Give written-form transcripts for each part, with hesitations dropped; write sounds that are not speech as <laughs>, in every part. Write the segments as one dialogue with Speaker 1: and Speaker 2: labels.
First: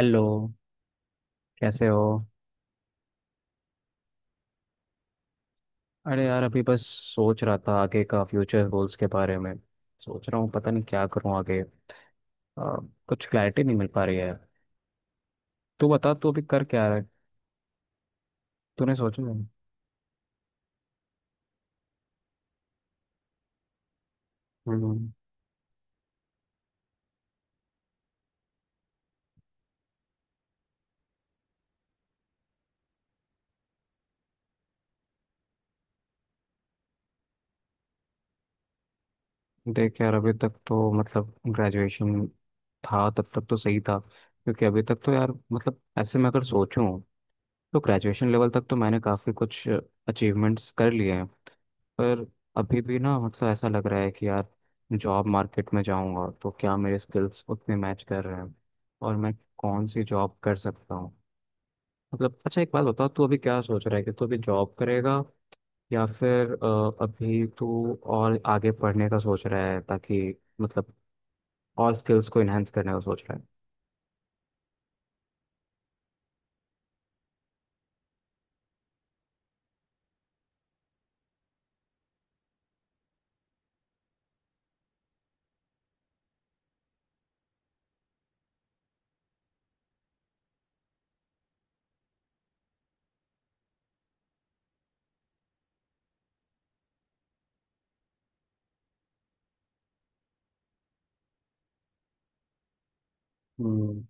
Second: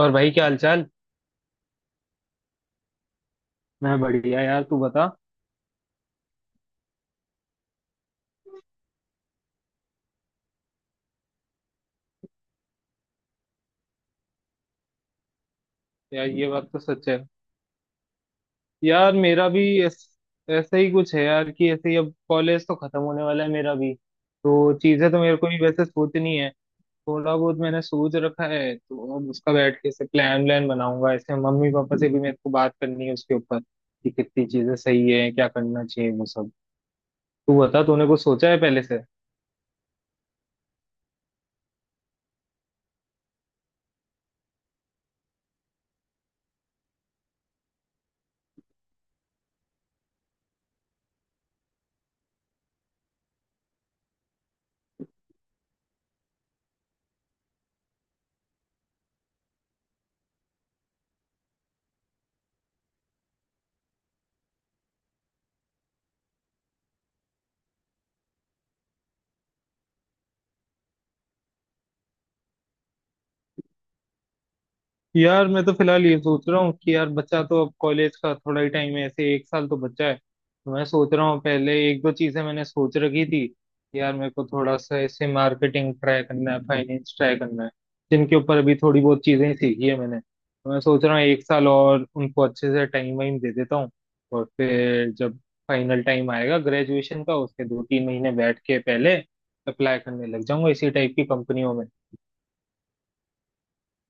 Speaker 1: और भाई क्या हालचाल।
Speaker 2: कैसे हो?
Speaker 1: मैं बढ़िया यार, तू बता।
Speaker 2: अरे यार, अभी बस सोच रहा था आगे का फ्यूचर गोल्स के बारे में। सोच रहा हूँ पता नहीं क्या करूँ आगे। आ, कुछ क्लैरिटी नहीं मिल पा रही है। तू बता,
Speaker 1: यार
Speaker 2: तू अभी
Speaker 1: ये
Speaker 2: कर
Speaker 1: बात तो
Speaker 2: क्या रहा है?
Speaker 1: सच है।
Speaker 2: तूने
Speaker 1: यार
Speaker 2: सोचा है?
Speaker 1: मेरा भी ऐसा ही कुछ है यार, कि ऐसे ही अब कॉलेज तो खत्म होने वाला है मेरा भी, तो
Speaker 2: हम्म।
Speaker 1: चीजें तो मेरे को भी वैसे सोचनी है। थोड़ा बहुत मैंने सोच रखा है, तो अब उसका बैठ के ऐसे प्लान व्लान बनाऊंगा, ऐसे मम्मी पापा से भी मेरे को बात करनी है उसके ऊपर कि कितनी चीजें सही है, क्या करना चाहिए, वो सब। तू बता, तूने कुछ सोचा है पहले से।
Speaker 2: देख यार, अभी तक तो मतलब ग्रेजुएशन था तब तक तो सही था, क्योंकि अभी तक तो यार मतलब ऐसे मैं अगर सोचूं तो ग्रेजुएशन लेवल तक तो मैंने काफ़ी कुछ अचीवमेंट्स कर लिए हैं। पर अभी भी ना मतलब ऐसा लग रहा है कि यार जॉब मार्केट में जाऊंगा तो क्या मेरे स्किल्स उतने मैच कर रहे हैं, और मैं कौन सी जॉब कर सकता हूँ? मतलब अच्छा, एक बात बता, तू अभी क्या सोच रहा है, कि तू अभी जॉब करेगा या फिर अभी तू और आगे पढ़ने का सोच रहा है ताकि मतलब और स्किल्स को इनहेंस करने का सोच रहा है?
Speaker 1: यार मैं तो फिलहाल ये सोच रहा हूँ कि यार बच्चा तो अब कॉलेज का थोड़ा ही टाइम है, ऐसे एक साल तो बच्चा है, तो मैं सोच रहा हूँ, पहले एक दो चीजें मैंने सोच रखी थी कि यार मेरे को थोड़ा सा ऐसे मार्केटिंग ट्राई करना है, फाइनेंस ट्राई करना है। जिनके ऊपर अभी थोड़ी बहुत चीजें सीखी है मैंने, तो मैं सोच रहा हूँ एक साल और उनको अच्छे से टाइम वाइम दे देता हूँ। और फिर जब फाइनल टाइम आएगा ग्रेजुएशन का, उसके दो तीन महीने बैठ के पहले अप्लाई करने लग जाऊंगा इसी टाइप की कंपनियों में।
Speaker 2: हम्म।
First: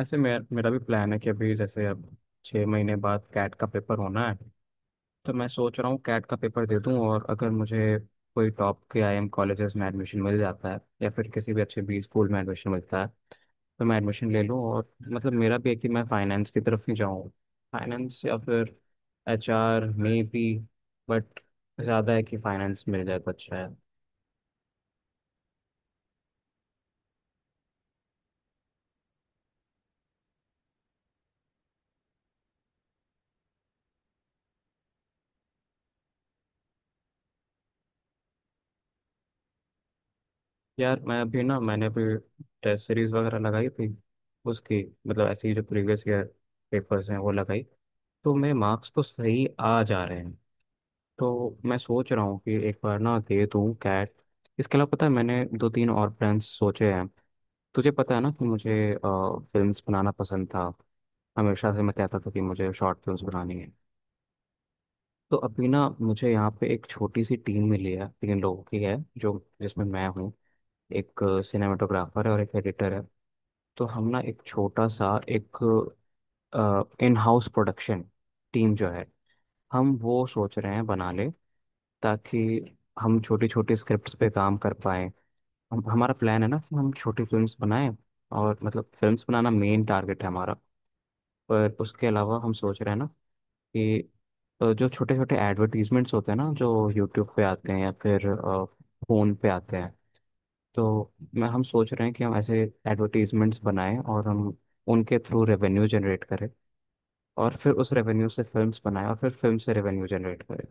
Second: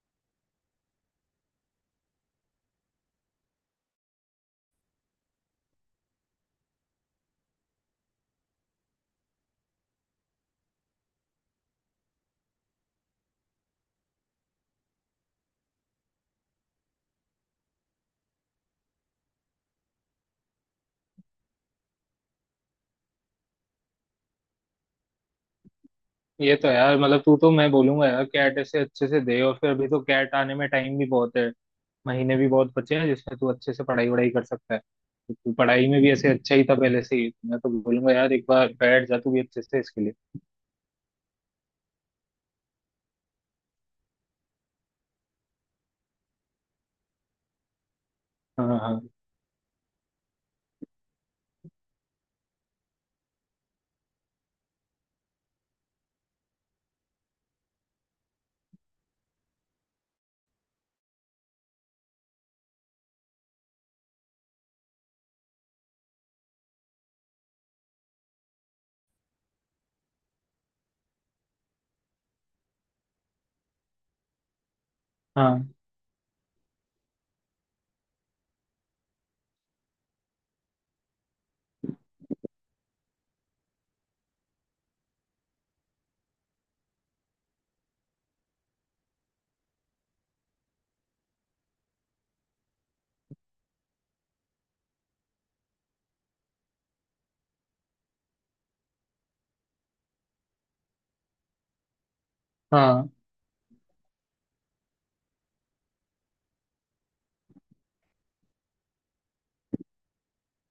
Speaker 2: ऐसे मेरा मेरा भी प्लान है कि अभी जैसे अब 6 महीने बाद कैट का पेपर होना है। तो मैं सोच रहा हूँ कैट का पेपर दे दूँ, और अगर मुझे कोई टॉप के आईएम कॉलेजेस में एडमिशन मिल जाता है या फिर किसी भी अच्छे बी स्कूल में एडमिशन मिलता है तो मैं एडमिशन ले लूँ। और मतलब मेरा भी है कि मैं फाइनेंस की तरफ ही जाऊँ। फाइनेंस या फिर एच आर मे बी। बट ज़्यादा है कि फाइनेंस मिल जाए तो अच्छा है।
Speaker 1: ये तो यार, मतलब तू तो, मैं बोलूंगा यार, कैट ऐसे अच्छे से दे, और फिर अभी तो कैट आने में टाइम भी बहुत है, महीने भी बहुत बचे हैं जिसमें तू अच्छे से पढ़ाई वढ़ाई कर सकता है। तो तू पढ़ाई में भी ऐसे अच्छा ही था पहले से ही, मैं तो बोलूंगा यार एक बार बैठ जा तू भी अच्छे से इसके लिए।
Speaker 2: यार मैं अभी ना, मैंने अभी टेस्ट सीरीज वगैरह लगाई थी उसकी, मतलब ऐसे ही जो प्रीवियस ईयर पेपर्स हैं वो लगाई, तो मेरे
Speaker 1: हाँ
Speaker 2: मार्क्स तो
Speaker 1: हाँ।
Speaker 2: सही आ जा रहे हैं। तो मैं सोच रहा हूँ कि एक बार ना दे दूँ कैट। इसके अलावा पता है मैंने दो तीन और ब्रांड्स सोचे हैं। तुझे पता है ना कि मुझे फिल्म्स बनाना पसंद था? हमेशा से मैं कहता था कि मुझे शॉर्ट फिल्म्स बनानी है। तो अभी ना मुझे यहाँ पे एक छोटी सी टीम मिली है, तीन लोगों की है, जो जिसमें मैं हूँ, एक सिनेमाटोग्राफर है और एक एडिटर है। तो हम ना एक छोटा सा एक
Speaker 1: हाँ
Speaker 2: इन हाउस प्रोडक्शन टीम जो है, हम वो सोच रहे हैं बनाने, ताकि हम छोटी छोटी स्क्रिप्ट्स पे काम कर पाएं। हम हमारा प्लान है ना कि हम छोटी फिल्म्स बनाएं, और मतलब फिल्म्स बनाना मेन टारगेट है हमारा। पर उसके अलावा हम सोच रहे हैं ना कि जो छोटे छोटे एडवर्टीजमेंट्स होते हैं ना, जो यूट्यूब पे आते हैं या फिर फ़ोन पे आते हैं, तो मैं हम सोच रहे हैं कि हम ऐसे
Speaker 1: हाँ।
Speaker 2: एडवर्टीजमेंट्स बनाएं और हम उनके थ्रू रेवेन्यू जनरेट करें, और फिर उस रेवेन्यू से फिल्म्स बनाएं और फिर फिल्म से रेवेन्यू जनरेट करें।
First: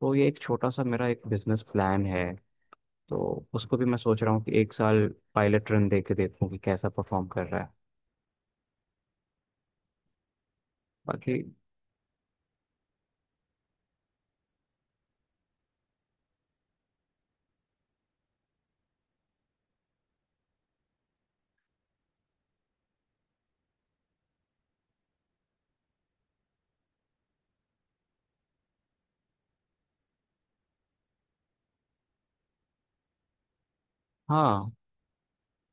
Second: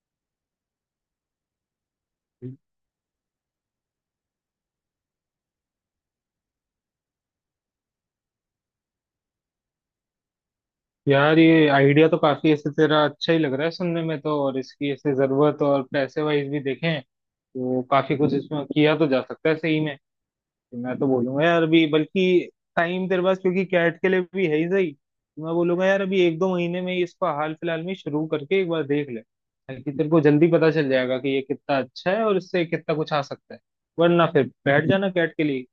Speaker 2: तो ये एक छोटा सा मेरा एक बिजनेस प्लान है। तो उसको भी मैं सोच रहा हूँ कि एक साल पायलट रन दे के देखूँ कि कैसा परफॉर्म कर रहा है। बाकी,
Speaker 1: यार ये आइडिया तो काफी ऐसे तेरा अच्छा ही लग रहा है सुनने में तो, और इसकी ऐसे जरूरत और पैसे वाइज भी देखें तो काफी कुछ इसमें किया तो जा सकता है सही में। मैं तो बोलूंगा यार अभी बल्कि, टाइम तेरे पास क्योंकि कैट के लिए भी है ही सही, तो मैं बोलूंगा यार अभी एक दो महीने में ही इसको हाल फिलहाल में शुरू करके एक बार देख ले, ताकि तेरे को जल्दी पता चल जाएगा कि ये कितना अच्छा है और इससे कितना कुछ आ सकता है। वरना फिर
Speaker 2: हाँ,
Speaker 1: बैठ जाना कैट के लिए।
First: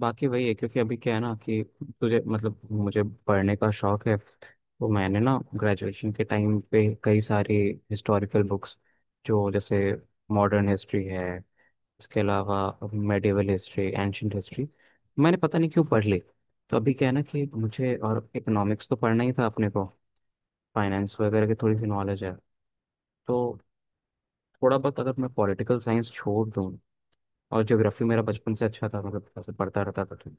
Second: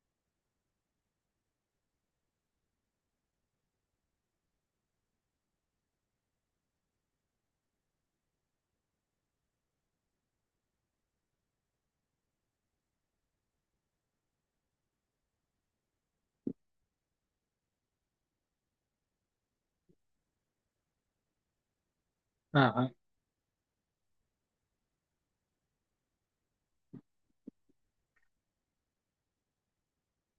Speaker 2: बाकी वही है क्योंकि अभी क्या है ना कि तुझे मतलब मुझे पढ़ने का शौक है, तो मैंने ना ग्रेजुएशन के टाइम पे कई सारी हिस्टोरिकल बुक्स, जो जैसे मॉडर्न हिस्ट्री है, इसके अलावा मेडिवल हिस्ट्री, एंशंट हिस्ट्री, मैंने पता नहीं क्यों पढ़ ली। तो अभी क्या है ना कि मुझे और इकोनॉमिक्स तो पढ़ना ही था अपने को, फाइनेंस वगैरह की थोड़ी सी नॉलेज है,
Speaker 1: हाँ हाँ।
Speaker 2: तो थोड़ा बहुत, अगर मैं पॉलिटिकल साइंस छोड़ दूँ, और ज्योग्राफी मेरा बचपन से अच्छा था, मतलब ऐसे पढ़ता रहता था, तो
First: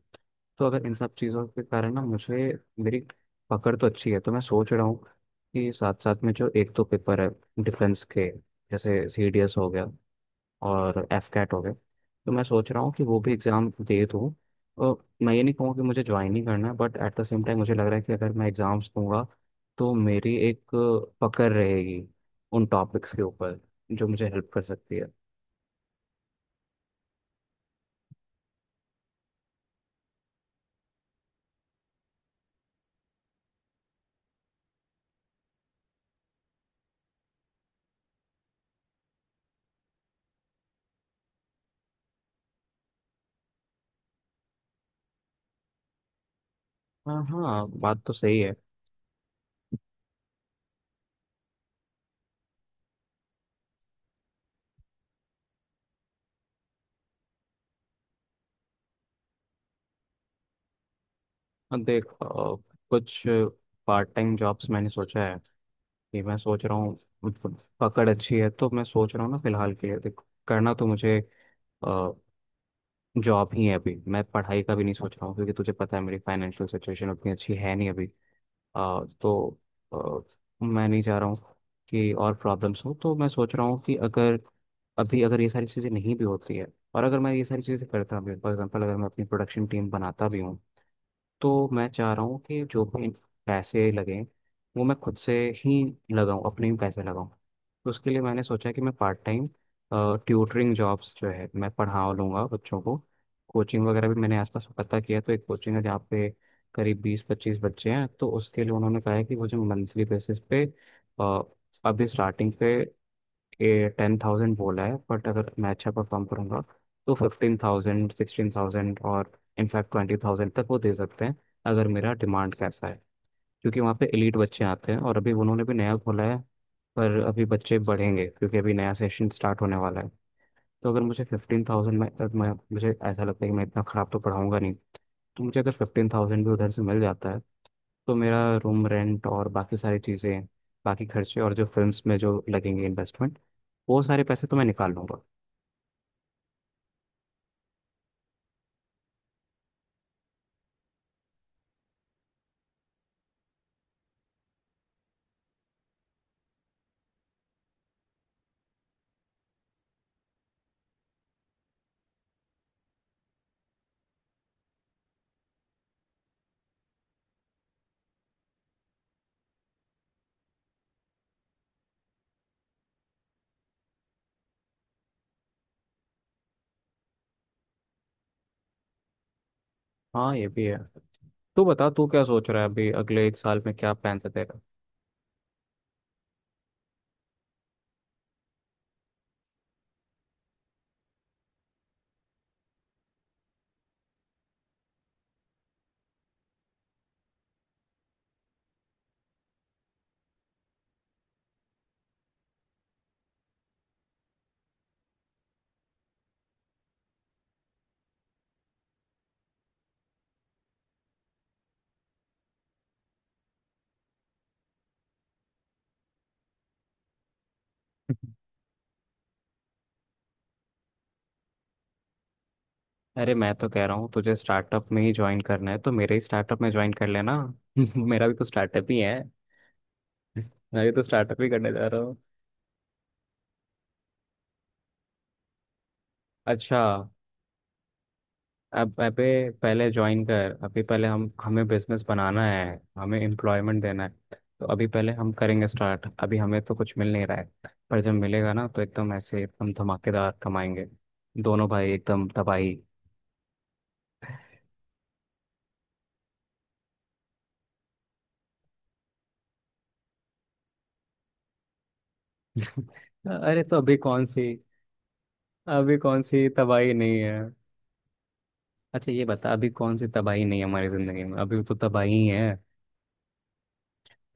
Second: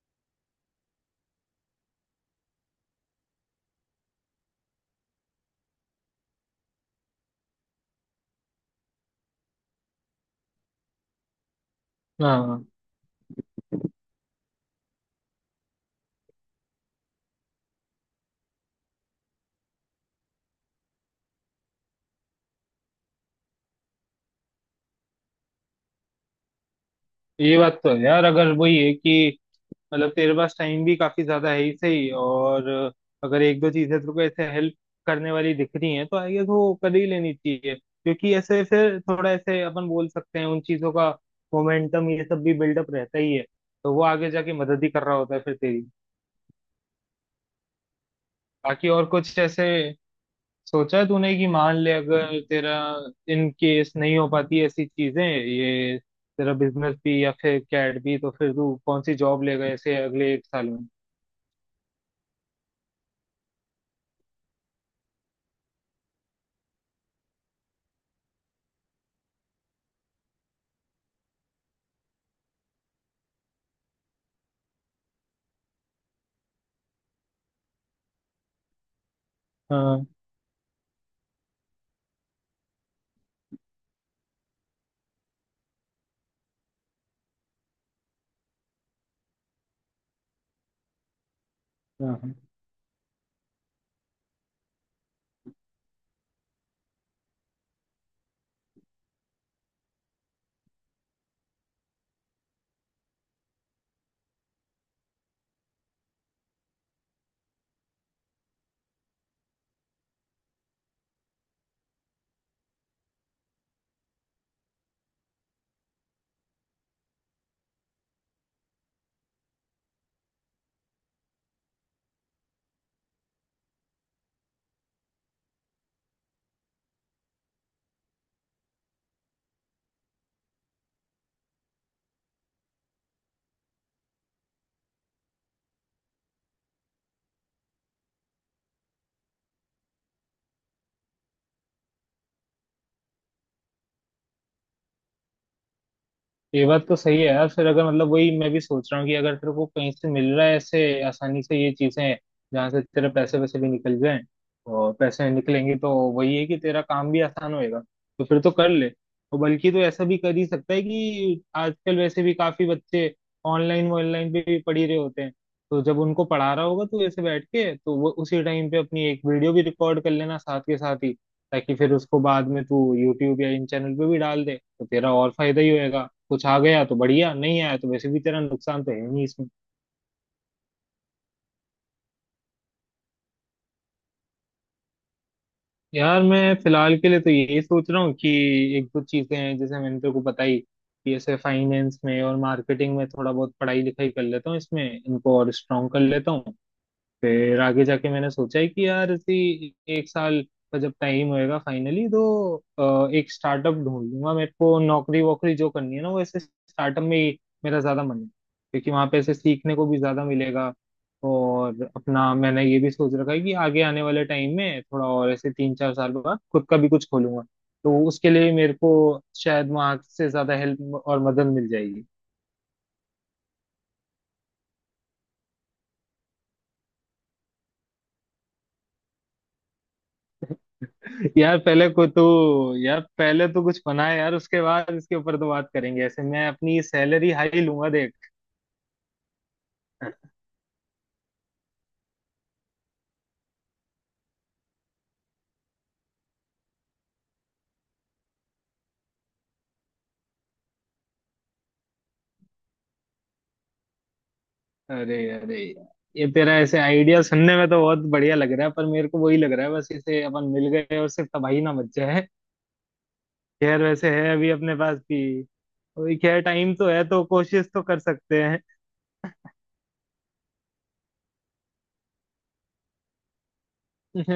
Speaker 2: अगर इन सब चीज़ों के कारण ना मुझे, मेरी पकड़ तो अच्छी है, तो मैं सोच रहा हूँ कि साथ साथ में जो एक दो पेपर है डिफेंस के, जैसे सी डी एस हो गया और एफ कैट हो गया, तो
Speaker 1: हाँ
Speaker 2: मैं
Speaker 1: हाँ।
Speaker 2: सोच रहा हूँ कि वो भी एग्ज़ाम दे दूँ। और मैं ये नहीं कहूँगा कि मुझे ज्वाइन ही करना है, but at the same time मुझे लग रहा है कि अगर मैं एग्ज़ाम्स दूंगा तो मेरी एक पकड़ रहेगी उन टॉपिक्स के ऊपर, जो मुझे हेल्प कर सकती है।
Speaker 1: ये बात तो है यार, अगर वही है कि मतलब तेरे पास टाइम भी काफी ज्यादा है ही सही, और अगर एक दो चीजें तेरे को ऐसे हेल्प करने वाली दिख रही हैं, तो आई गेस वो कर ही लेनी चाहिए, क्योंकि ऐसे फिर थोड़ा, ऐसे अपन बोल सकते हैं, उन चीजों का मोमेंटम ये सब भी बिल्डअप रहता ही है, तो वो आगे जाके मदद ही कर रहा होता है फिर तेरी।
Speaker 2: हाँ हाँ, बात तो सही है।
Speaker 1: बाकी और कुछ ऐसे सोचा है तूने कि मान ले अगर तेरा इन केस नहीं हो पाती ऐसी चीजें, ये तेरा बिजनेस भी या फिर कैट भी, तो फिर तू कौन सी जॉब लेगा ऐसे अगले एक साल में।
Speaker 2: अब देख, कुछ पार्ट टाइम जॉब्स मैंने सोचा है कि, मैं सोच रहा हूँ, मतलब पकड़ अच्छी है, तो मैं सोच रहा हूँ ना फिलहाल के लिए, देख, करना तो मुझे जॉब ही है। अभी मैं पढ़ाई का भी नहीं सोच रहा हूँ क्योंकि तुझे पता है मेरी फाइनेंशियल सिचुएशन उतनी अच्छी है नहीं अभी। तो
Speaker 1: हाँ
Speaker 2: मैं नहीं चाह रहा हूँ कि और प्रॉब्लम्स हो। तो मैं सोच रहा हूँ कि अगर अभी अगर ये सारी चीज़ें नहीं भी होती है, और अगर मैं ये सारी चीज़ें करता भी, फॉर एग्जाम्पल अगर मैं अपनी प्रोडक्शन टीम बनाता भी हूँ, तो मैं चाह रहा
Speaker 1: हाँ,
Speaker 2: हूँ कि जो भी पैसे लगें वो मैं खुद से ही लगाऊं, अपने ही पैसे लगाऊं। तो उसके लिए मैंने सोचा कि मैं पार्ट टाइम ट्यूटरिंग जॉब्स जो है, मैं पढ़ा लूँगा बच्चों को। कोचिंग वगैरह भी मैंने आसपास पता किया, तो एक कोचिंग है जहाँ पे करीब बीस पच्चीस बच्चे हैं, तो उसके लिए उन्होंने कहा है कि मुझे मंथली बेसिस पे अ, अभी स्टार्टिंग पे ये 10,000 बोला है, बट अगर मैं अच्छा परफॉर्म करूंगा तो 15,000, 16,000, और इनफैक्ट 20,000 तक वो दे सकते हैं, अगर मेरा डिमांड कैसा है। क्योंकि वहाँ पे एलीट बच्चे आते हैं और अभी उन्होंने भी नया खोला है, पर अभी बच्चे बढ़ेंगे क्योंकि अभी नया सेशन स्टार्ट होने वाला है। तो अगर मुझे फिफ्टीन थाउजेंड में, अगर मैं मुझे ऐसा लगता है कि मैं इतना ख़राब तो पढ़ाऊंगा नहीं, तो मुझे अगर 15,000 भी उधर से मिल जाता है तो मेरा रूम रेंट और बाकी सारी चीज़ें, बाकी खर्चे, और जो फिल्म्स में जो लगेंगे इन्वेस्टमेंट, वो सारे पैसे तो मैं निकाल लूंगा।
Speaker 1: ये बात तो सही है यार। फिर अगर मतलब वही मैं भी सोच रहा हूँ कि अगर तेरे को कहीं से मिल रहा है ऐसे आसानी से ये चीजें, जहाँ से तेरे पैसे वैसे भी निकल जाएं, और पैसे निकलेंगे तो वही है कि तेरा काम भी आसान होएगा, तो फिर तो कर ले। और बल्कि तो ऐसा भी कर ही सकता है कि आजकल वैसे भी काफी बच्चे ऑनलाइन ऑनलाइन पे भी पढ़ी रहे होते हैं, तो जब उनको पढ़ा रहा होगा तो ऐसे बैठ के तो वो उसी टाइम पे अपनी एक वीडियो भी रिकॉर्ड कर लेना साथ के साथ ही, ताकि फिर उसको बाद में तू यूट्यूब या इन चैनल पे भी डाल दे, तो तेरा और फायदा ही होएगा। कुछ आ गया तो बढ़िया, नहीं आया तो वैसे भी तेरा नुकसान तो है नहीं इसमें।
Speaker 2: हाँ, ये भी है। तू बता, तू क्या सोच रहा है अभी? अगले एक साल में क्या प्लान है तेरा?
Speaker 1: यार मैं फिलहाल के लिए तो यही सोच रहा हूँ कि एक दो चीजें हैं जैसे मैंने तेरे को बताई, कि ऐसे फाइनेंस में और मार्केटिंग में थोड़ा बहुत पढ़ाई लिखाई कर लेता हूँ, इसमें इनको और स्ट्रॉन्ग कर लेता हूँ। फिर आगे जाके मैंने सोचा है कि यार इसी एक साल का जब टाइम होएगा फाइनली, तो एक स्टार्टअप ढूंढ लूंगा। मेरे को नौकरी वोकरी जो करनी है ना, वो ऐसे स्टार्टअप में ही मेरा ज्यादा मन है, क्योंकि वहां पे ऐसे सीखने को भी ज्यादा मिलेगा। और अपना मैंने ये भी सोच रखा है कि आगे आने वाले टाइम में थोड़ा और ऐसे तीन चार साल बाद खुद का भी कुछ खोलूंगा, तो उसके लिए
Speaker 2: <laughs>
Speaker 1: मेरे को शायद वहां से ज्यादा हेल्प और मदद मिल जाएगी।
Speaker 2: अरे, मैं तो कह रहा हूँ तुझे स्टार्टअप में ही ज्वाइन करना है तो मेरे ही स्टार्टअप में ज्वाइन कर लेना। <laughs> मेरा भी तो स्टार्टअप ही है, मैं भी तो स्टार्टअप ही
Speaker 1: यार
Speaker 2: करने जा
Speaker 1: पहले
Speaker 2: रहा
Speaker 1: को
Speaker 2: हूँ।
Speaker 1: तो यार पहले तो कुछ बना है यार, उसके बाद इसके ऊपर तो बात करेंगे, ऐसे मैं
Speaker 2: अच्छा।
Speaker 1: अपनी सैलरी हाई लूंगा देख।
Speaker 2: अब अबे पहले ज्वाइन कर। अभी पहले हम हमें बिजनेस बनाना है, हमें एम्प्लॉयमेंट देना है। तो अभी पहले हम करेंगे स्टार्ट, अभी हमें तो कुछ मिल नहीं रहा है, पर जब मिलेगा ना तो एकदम ऐसे एकदम धमाकेदार कमाएंगे। दोनों भाई एकदम तबाही।
Speaker 1: अरे अरे यार, ये तेरा ऐसे आइडिया सुनने में तो बहुत बढ़िया लग रहा है, पर मेरे को वही लग रहा है बस इसे अपन मिल गए और सिर्फ तबाही ना मच जाए।
Speaker 2: अरे तो
Speaker 1: खैर वैसे है अभी अपने पास भी,
Speaker 2: अभी
Speaker 1: वही
Speaker 2: कौन
Speaker 1: खैर
Speaker 2: सी
Speaker 1: टाइम तो
Speaker 2: तबाही
Speaker 1: है,
Speaker 2: नहीं
Speaker 1: तो
Speaker 2: है?
Speaker 1: कोशिश तो कर सकते हैं।
Speaker 2: अच्छा ये बता, अभी कौन सी तबाही नहीं है हमारी जिंदगी में? अभी तो तबाही है।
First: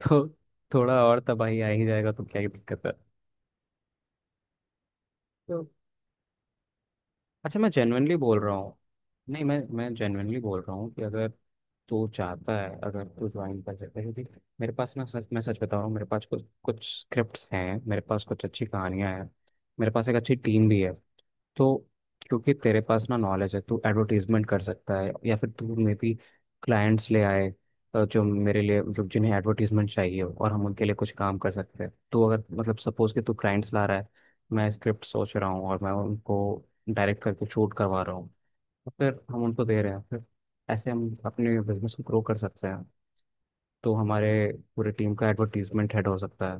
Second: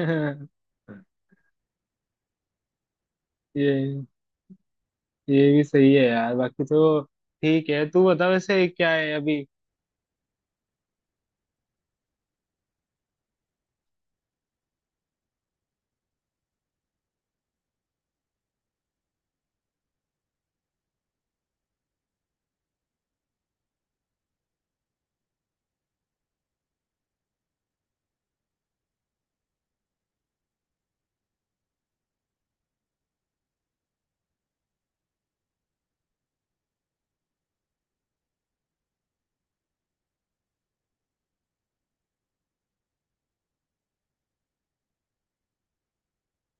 Speaker 2: तो थोड़ा और तबाही आ ही जाएगा तो क्या ही दिक्कत है?
Speaker 1: ये ये भी
Speaker 2: तो
Speaker 1: सही है यार बाकी तो।
Speaker 2: अच्छा, मैं
Speaker 1: ठीक है, तू
Speaker 2: जेन्युइनली
Speaker 1: बता
Speaker 2: बोल रहा
Speaker 1: वैसे
Speaker 2: हूँ।
Speaker 1: क्या है अभी।
Speaker 2: नहीं, मैं जेन्युइनली बोल रहा हूँ कि अगर तू चाहता है, अगर तू ज्वाइन कर सकता है क्योंकि मेरे पास ना, सच, मैं सच बता रहा हूँ, मेरे पास कुछ कुछ स्क्रिप्ट्स हैं, मेरे पास कुछ अच्छी कहानियाँ हैं, मेरे पास एक अच्छी टीम भी है। तो क्योंकि तेरे पास ना नॉलेज है, तू एडवर्टीजमेंट कर सकता है या फिर तू मे भी क्लाइंट्स ले आए, जो मेरे लिए, मतलब जिन्हें एडवर्टीजमेंट चाहिए हो, और हम उनके लिए कुछ काम कर सकते हैं। तू अगर मतलब सपोज कि तू क्लाइंट्स ला रहा है, मैं स्क्रिप्ट सोच रहा हूँ और मैं उनको डायरेक्ट करके शूट करवा रहा हूँ, और फिर हम उनको दे रहे हैं, फिर ऐसे हम अपने बिजनेस को ग्रो कर सकते हैं। तो हमारे पूरे टीम का एडवर्टीजमेंट हेड हो सकता है।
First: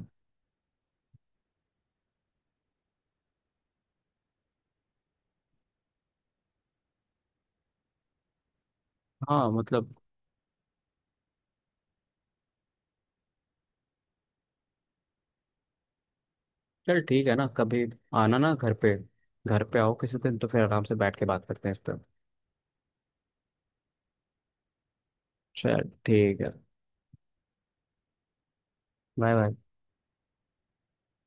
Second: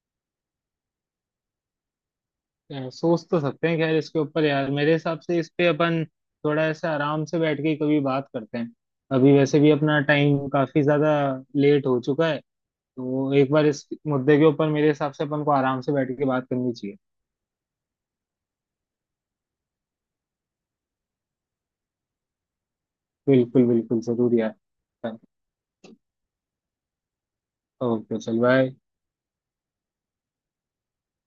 Speaker 1: यार, सोच तो सकते हैं खैर इसके ऊपर, यार मेरे हिसाब से इस पे अपन थोड़ा ऐसे आराम से बैठ के कभी बात करते हैं। अभी
Speaker 2: हाँ
Speaker 1: वैसे भी
Speaker 2: मतलब,
Speaker 1: अपना टाइम काफी ज्यादा लेट हो चुका है, तो एक बार इस मुद्दे के ऊपर मेरे हिसाब से अपन को आराम से बैठ के बात करनी चाहिए।
Speaker 2: चल ठीक है ना, कभी आना ना घर पे। घर पे आओ किसी दिन तो फिर आराम से बैठ के बात करते हैं इस पर।
Speaker 1: बिल्कुल बिल्कुल जरूर यार।
Speaker 2: चल ठीक है।
Speaker 1: ओके, चल बाय।
Speaker 2: Bye bye.